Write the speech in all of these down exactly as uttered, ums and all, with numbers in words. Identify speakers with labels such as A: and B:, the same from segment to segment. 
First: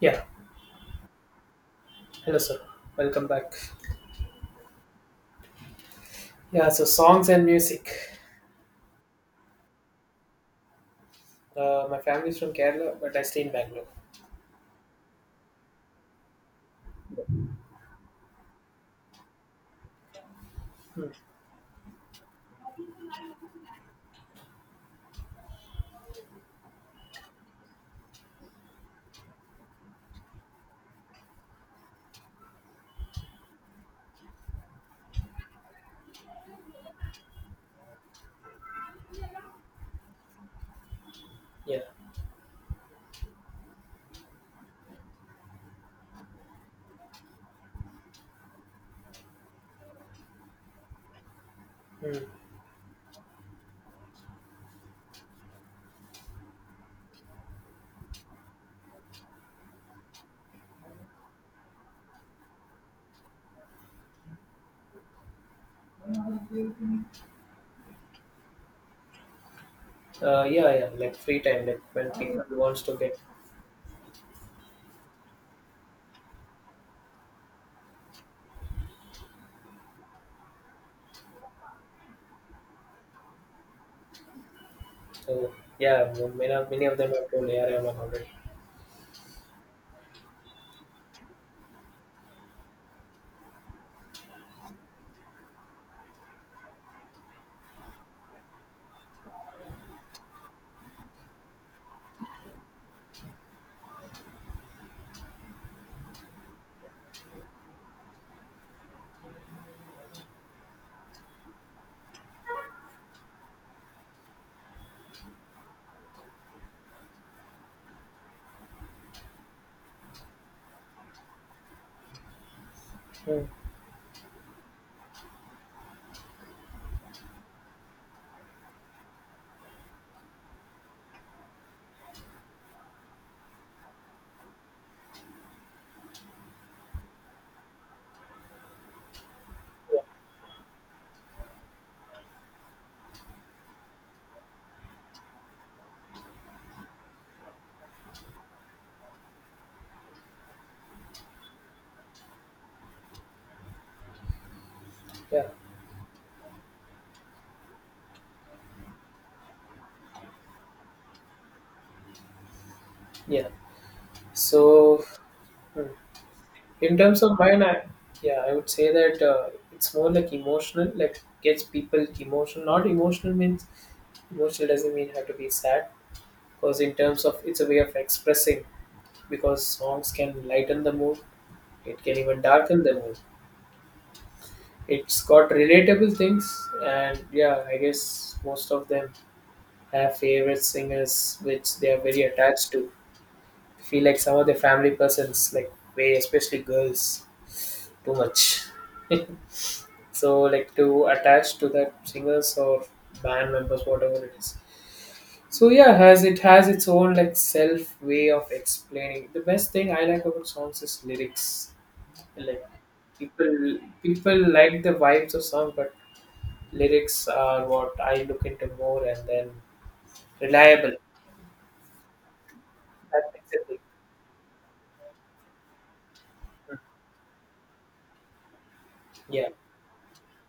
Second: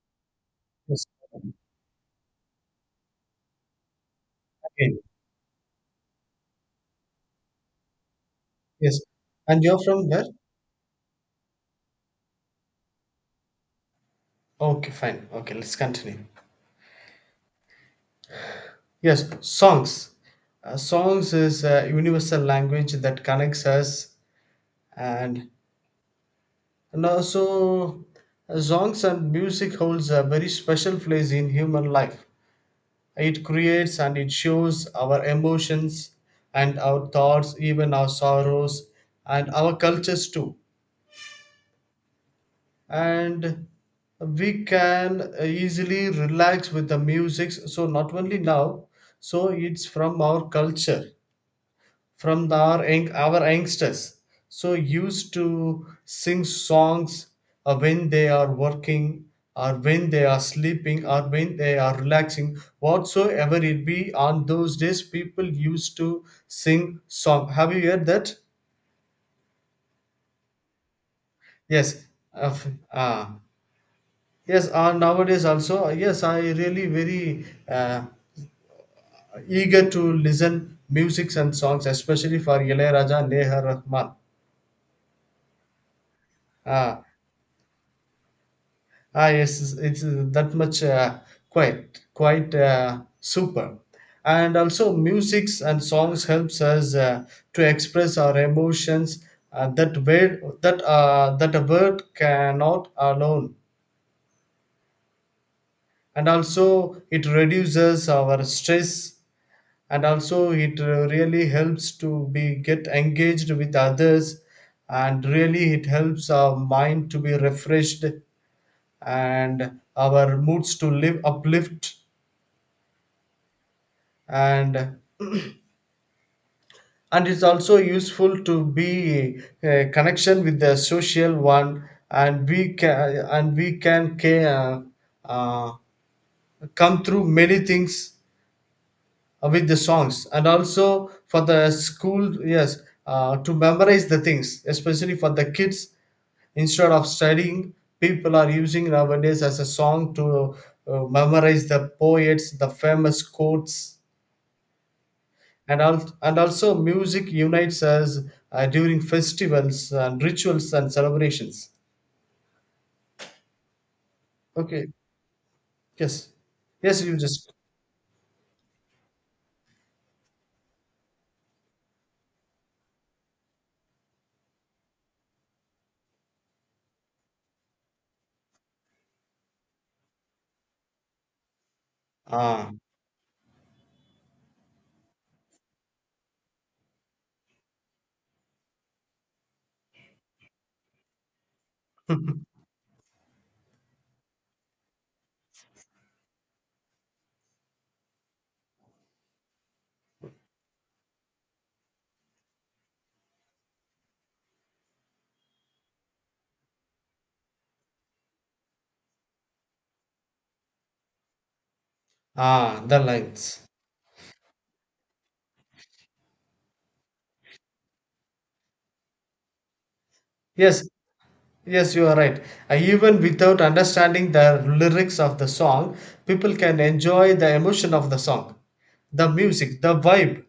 A: Yeah,
B: Yes,
A: hello sir. Welcome back.
B: again.
A: Yeah, so songs and music.
B: Yes. And you're from where?
A: Uh, my family's from Kerala, but I stay in Bangalore.
B: Okay, fine. Okay, let's continue. Yes, songs. Uh,
A: Hmm.
B: songs is a universal language that connects us, and and also uh, songs and music holds a very special place in human life. It creates and it shows our emotions and our thoughts, even our sorrows and our cultures too.
A: Yeah.
B: And we can easily relax with the music, so not only now, so it's from our culture,
A: Hmm.
B: from the- our young- our youngsters so used to sing songs uh, when they are working or when they are sleeping or when they are relaxing, whatsoever it be. On those days people used to sing song. Have you heard that?
A: Uh, yeah, yeah. Like free time, like
B: Yes.
A: when people
B: uh, f-
A: wants to get.
B: ah. Yes, uh, nowadays also, yes, I really very uh, eager to listen music and songs, especially for Ilayaraja and Neha Rahman.
A: So yeah, many of, many of
B: Uh,
A: them have told A R M already.
B: ah, yes, it's that much uh, quite quite uh, super. And also, musics and songs helps us uh, to express our emotions, uh, that word that uh, that a word cannot alone. And also, it reduces our stress, and also it uh, really helps to be get engaged with others, and really it helps our mind to be refreshed and our moods to live uplift.
A: Hmm.
B: and and it's also useful to be a connection with the social one, and we can and we can ca- uh, uh, come through many things uh, with the
A: Yeah,
B: songs. And also for the school, yes, uh, to memorize the things, especially for the kids. Instead of studying, people are using nowadays as a song to uh, memorize the poets, the famous quotes.
A: yeah,
B: And al- and also music unites us uh, during festivals and rituals and celebrations.
A: yeah.
B: Okay.
A: So hmm.
B: Yes.
A: in
B: Yes, you
A: terms of
B: just
A: mine, I yeah, I would say that uh, it's more like emotional. Like gets people emotional. Not emotional means emotional doesn't mean have to be sad. Because in terms of, it's a way of expressing, because songs can lighten the mood, it can even
B: ah.
A: darken the mood. It's got relatable things. And yeah, I guess most of them have favorite singers which they are very attached to. I feel like some of the family persons like way, especially girls, too much so like to attach to that singers or band members, whatever it is. So yeah, has it has its own like self way of explaining. The best thing I like about songs is lyrics. Like,
B: Ah, the lines.
A: people people like the vibes of song, but lyrics are what I look into more, and then
B: Yes.
A: reliable.
B: Yes, you are right. Uh, Even
A: That makes
B: without
A: it big.
B: understanding the lyrics of the song, people
A: Mm.
B: can enjoy the emotion of the song, the
A: Yeah.
B: music, the vibe.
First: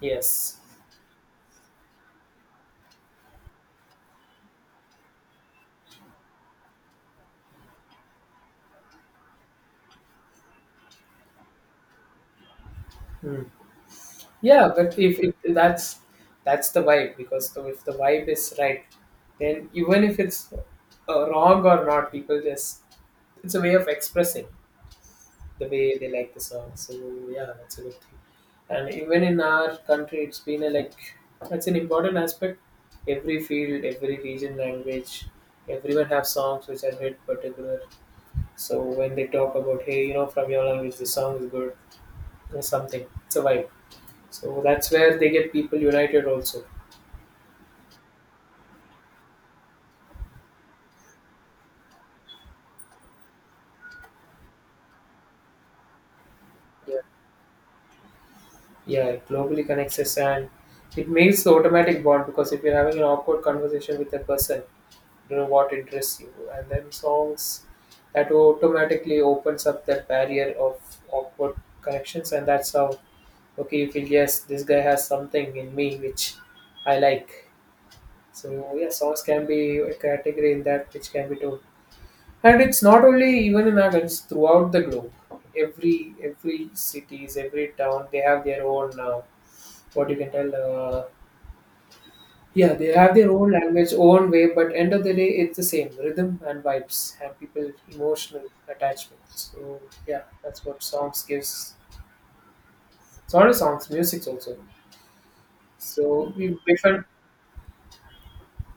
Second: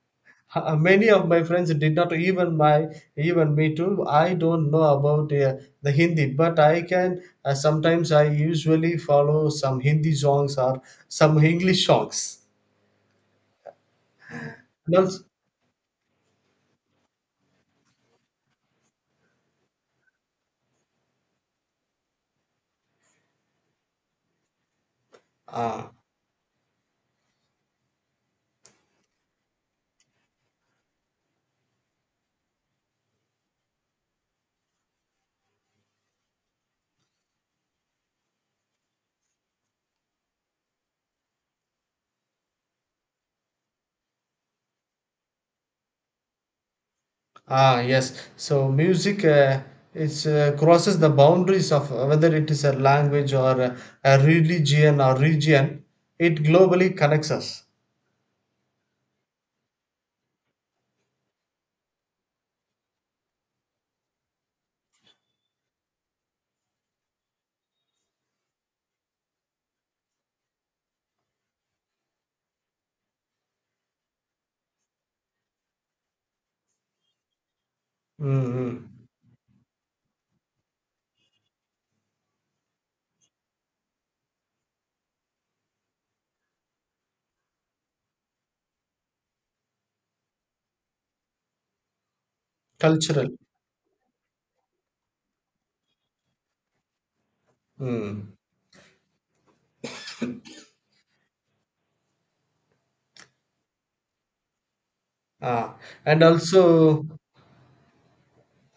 A: Yes.
B: Uh, uh, Many of my friends did not, even my, even me too. I don't know about uh, the Hindi, but I can, uh, sometimes I usually follow some Hindi songs or some English songs.
A: Mm. Yeah,
B: And
A: but if
B: also,
A: it, that's that's the vibe because the, if the vibe is right, then even if it's uh, wrong or not, people just it's a way of expressing. The
B: uh,
A: way they like the song. So yeah, that's a good thing. And even in our country, it's been a like that's an important aspect. Every field, every region, language, everyone have songs which are hit particular. So when they talk about hey, you know, from your language, the song is good, or something. It's a vibe. So that's where they get people united also.
B: ah, yes. So music, uh, it's, uh, crosses the boundaries of whether it is a language or a, a religion or region. It globally
A: Yeah,
B: connects us.
A: yeah, it globally connects us, and it makes the automatic bond because if you're having an awkward conversation with a person, you know what interests you, and then songs, that automatically opens up that barrier of awkward connections. And that's how, okay, you feel yes, this guy has something in me which I like. So
B: Mm-hmm.
A: yeah, songs can be a category in that which can be told. And it's not only even in Athens throughout the globe, every every cities, every town, they have their own, uh, what you can tell, uh, yeah, they have
B: Cultural.
A: their own language, own way, but end of the day, it's the same rhythm and vibes and people
B: Mm.
A: emotional attachment. So yeah, that's what songs gives. It's not only songs, music also.
B: Ah. And
A: So we prefer.
B: also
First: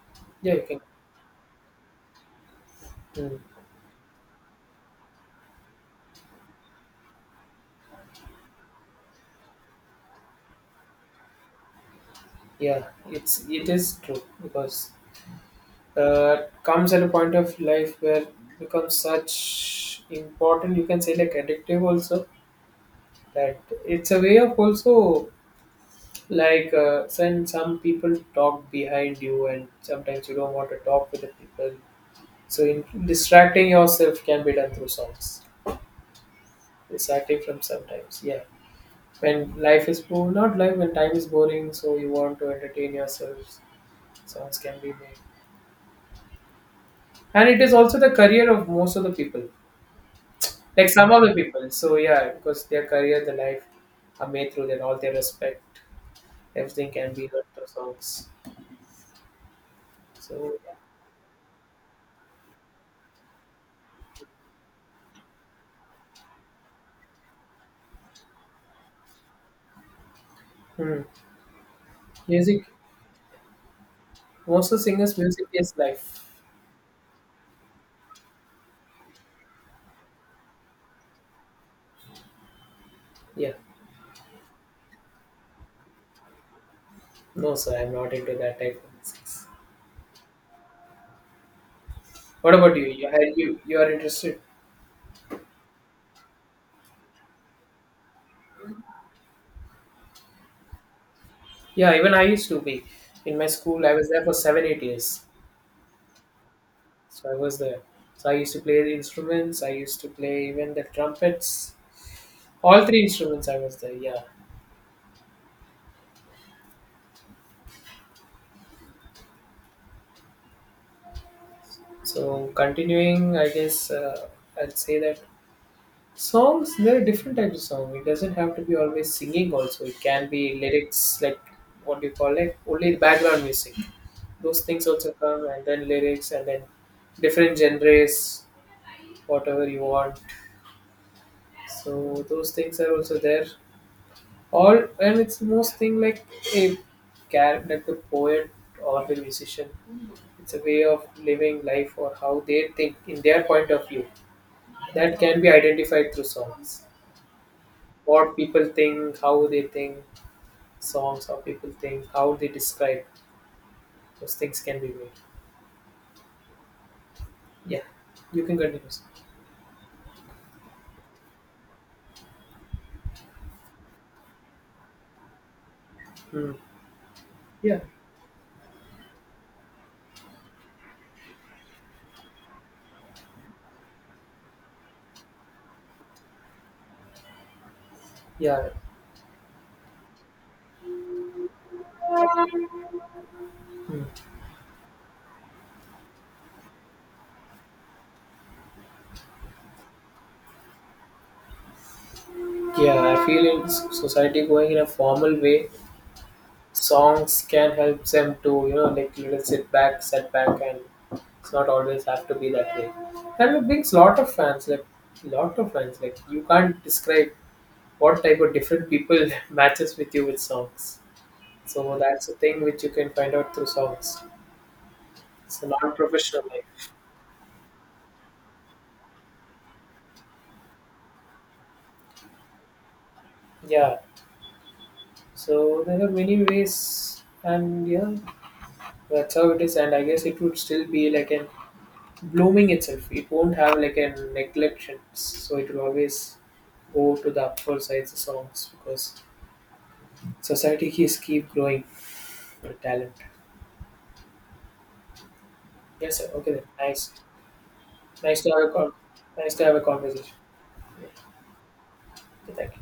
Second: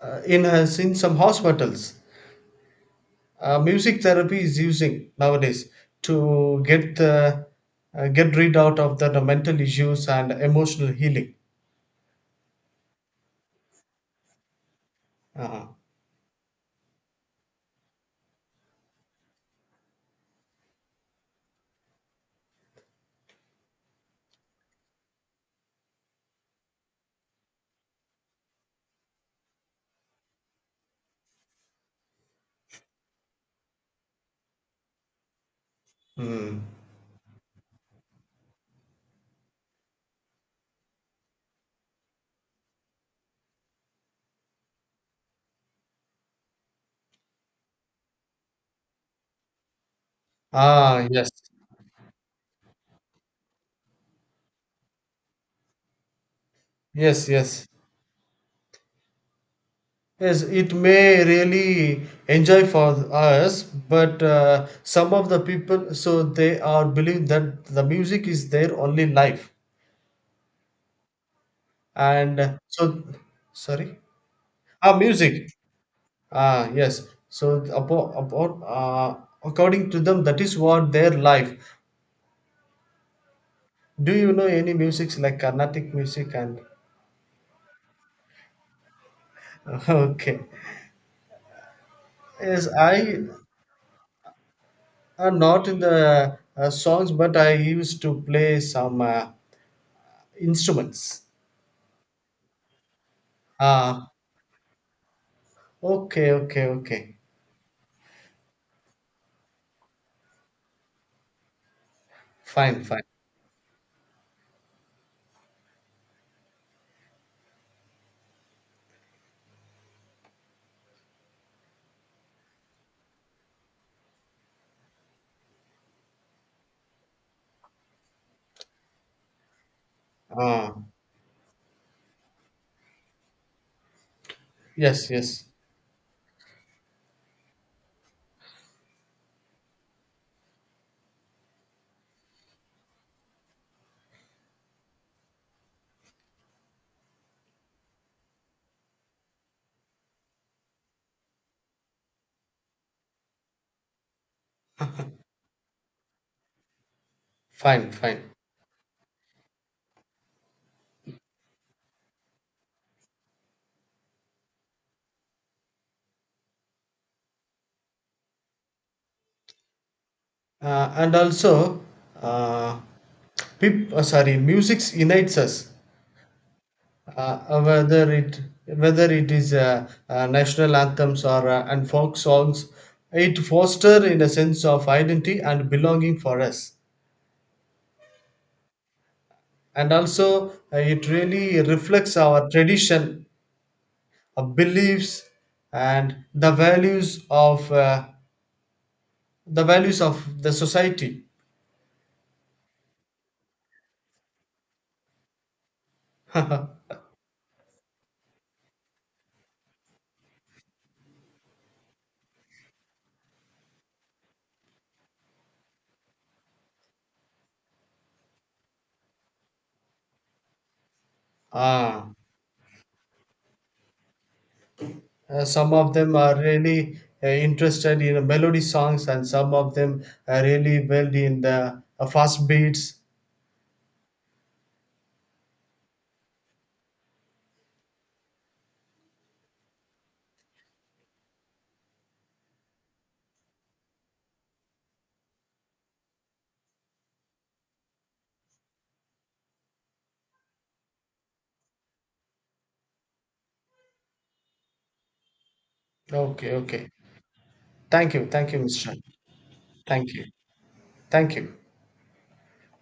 B: uh, in,
A: Yeah, you
B: uh,
A: can.
B: in some hospitals,
A: mm,
B: uh, music therapy is using nowadays to get the, uh, get rid out of the, the mental issues and emotional healing.
A: yeah, it's it is true because
B: Uh-huh.
A: uh, comes at a point of life where it becomes such important. You can say like addictive also that it's a way of also. Like, uh, when some people talk behind you, and sometimes you don't want to talk with the people. So, in, distracting yourself can be done through songs.
B: Mm.
A: Distracting from sometimes, yeah. When life is bo- not life when time is boring, so you want to entertain yourself. Songs can be made, and it is also the career of most of the people. Like
B: Ah,
A: some of
B: yes.
A: the people, so yeah, because their career, the life, are made through their all their respect. Everything can
B: Yes,
A: be heard
B: yes.
A: through songs.
B: Yes,
A: So,
B: it
A: yeah.
B: may really enjoy for us, but uh, some of the people, so they are believe that the music is their only life,
A: Hmm.
B: and
A: music
B: so sorry,
A: Most of
B: ah,
A: singers'
B: music,
A: music is live.
B: ah, yes. So about about uh, according to them, that is what their life.
A: Yeah.
B: Do you know any musics like Carnatic music and
A: No, sir, I'm not into that type of music.
B: okay?
A: What
B: Yes,
A: about you? You
B: I
A: are you you are interested?
B: am not in the uh, songs, but I used to play some uh, instruments.
A: Yeah, even I used to be. In my school, I was
B: Ah,
A: there for seven, eight years.
B: okay, okay, okay.
A: So I was there. So I used to play the instruments. I used to play even the trumpets.
B: Fine,
A: All
B: fine.
A: three instruments I was there. Yeah. So continuing, I guess uh, I'd say that songs. There are different types of song. It doesn't have to be always singing. Also, it can be
B: Ah,
A: lyrics like what do you call it? Only background music. Those things
B: yes,
A: also
B: yes.
A: come and then lyrics and then different genres whatever you want, so those things are also there. All and it's most thing like a character, like the poet or the musician. It's a way of living life or how they think in their point of view, that can be identified through songs.
B: Fine, fine.
A: What people think, how they think songs, how people think, how they describe, those things can be made. Yeah, you can continue sir.
B: Uh, and also, uh, peop- uh, sorry, music unites us.
A: Hmm.
B: Uh, uh,
A: Yeah,
B: whether it whether it is uh, uh, national anthems or uh, and folk songs, it foster in a sense of identity and belonging for us.
A: yeah.
B: And also, uh, it really reflects our tradition,
A: Hmm.
B: our beliefs, and the values of uh, the values of the society.
A: Yeah, I feel in s- society going in a formal way, songs can help them to, you know, like little sit back, set back, and it's not always have to be that way. And it brings lot of fans, like lot of fans. Like you can't describe what type of different people matches with you with songs. So
B: Ah.
A: that's the thing which you can find out through songs.
B: Uh,
A: It's a
B: some of them are
A: non-professional life.
B: really uh, interested in melody songs, and some of them are really well in the uh, fast beats.
A: Yeah. So there are many ways, and yeah, that's how it is. And I guess it would still be like an blooming itself. It won't have like a neglection, so it will always go to the upward sides of songs because society is keep growing with talent. Yes, sir.
B: Okay,
A: Okay, then.
B: okay.
A: Nice,
B: Thank you,
A: nice to
B: thank you,
A: have a con-
B: mister
A: nice to have a
B: Thank you,
A: conversation. Yeah.
B: thank you.
A: Thank you.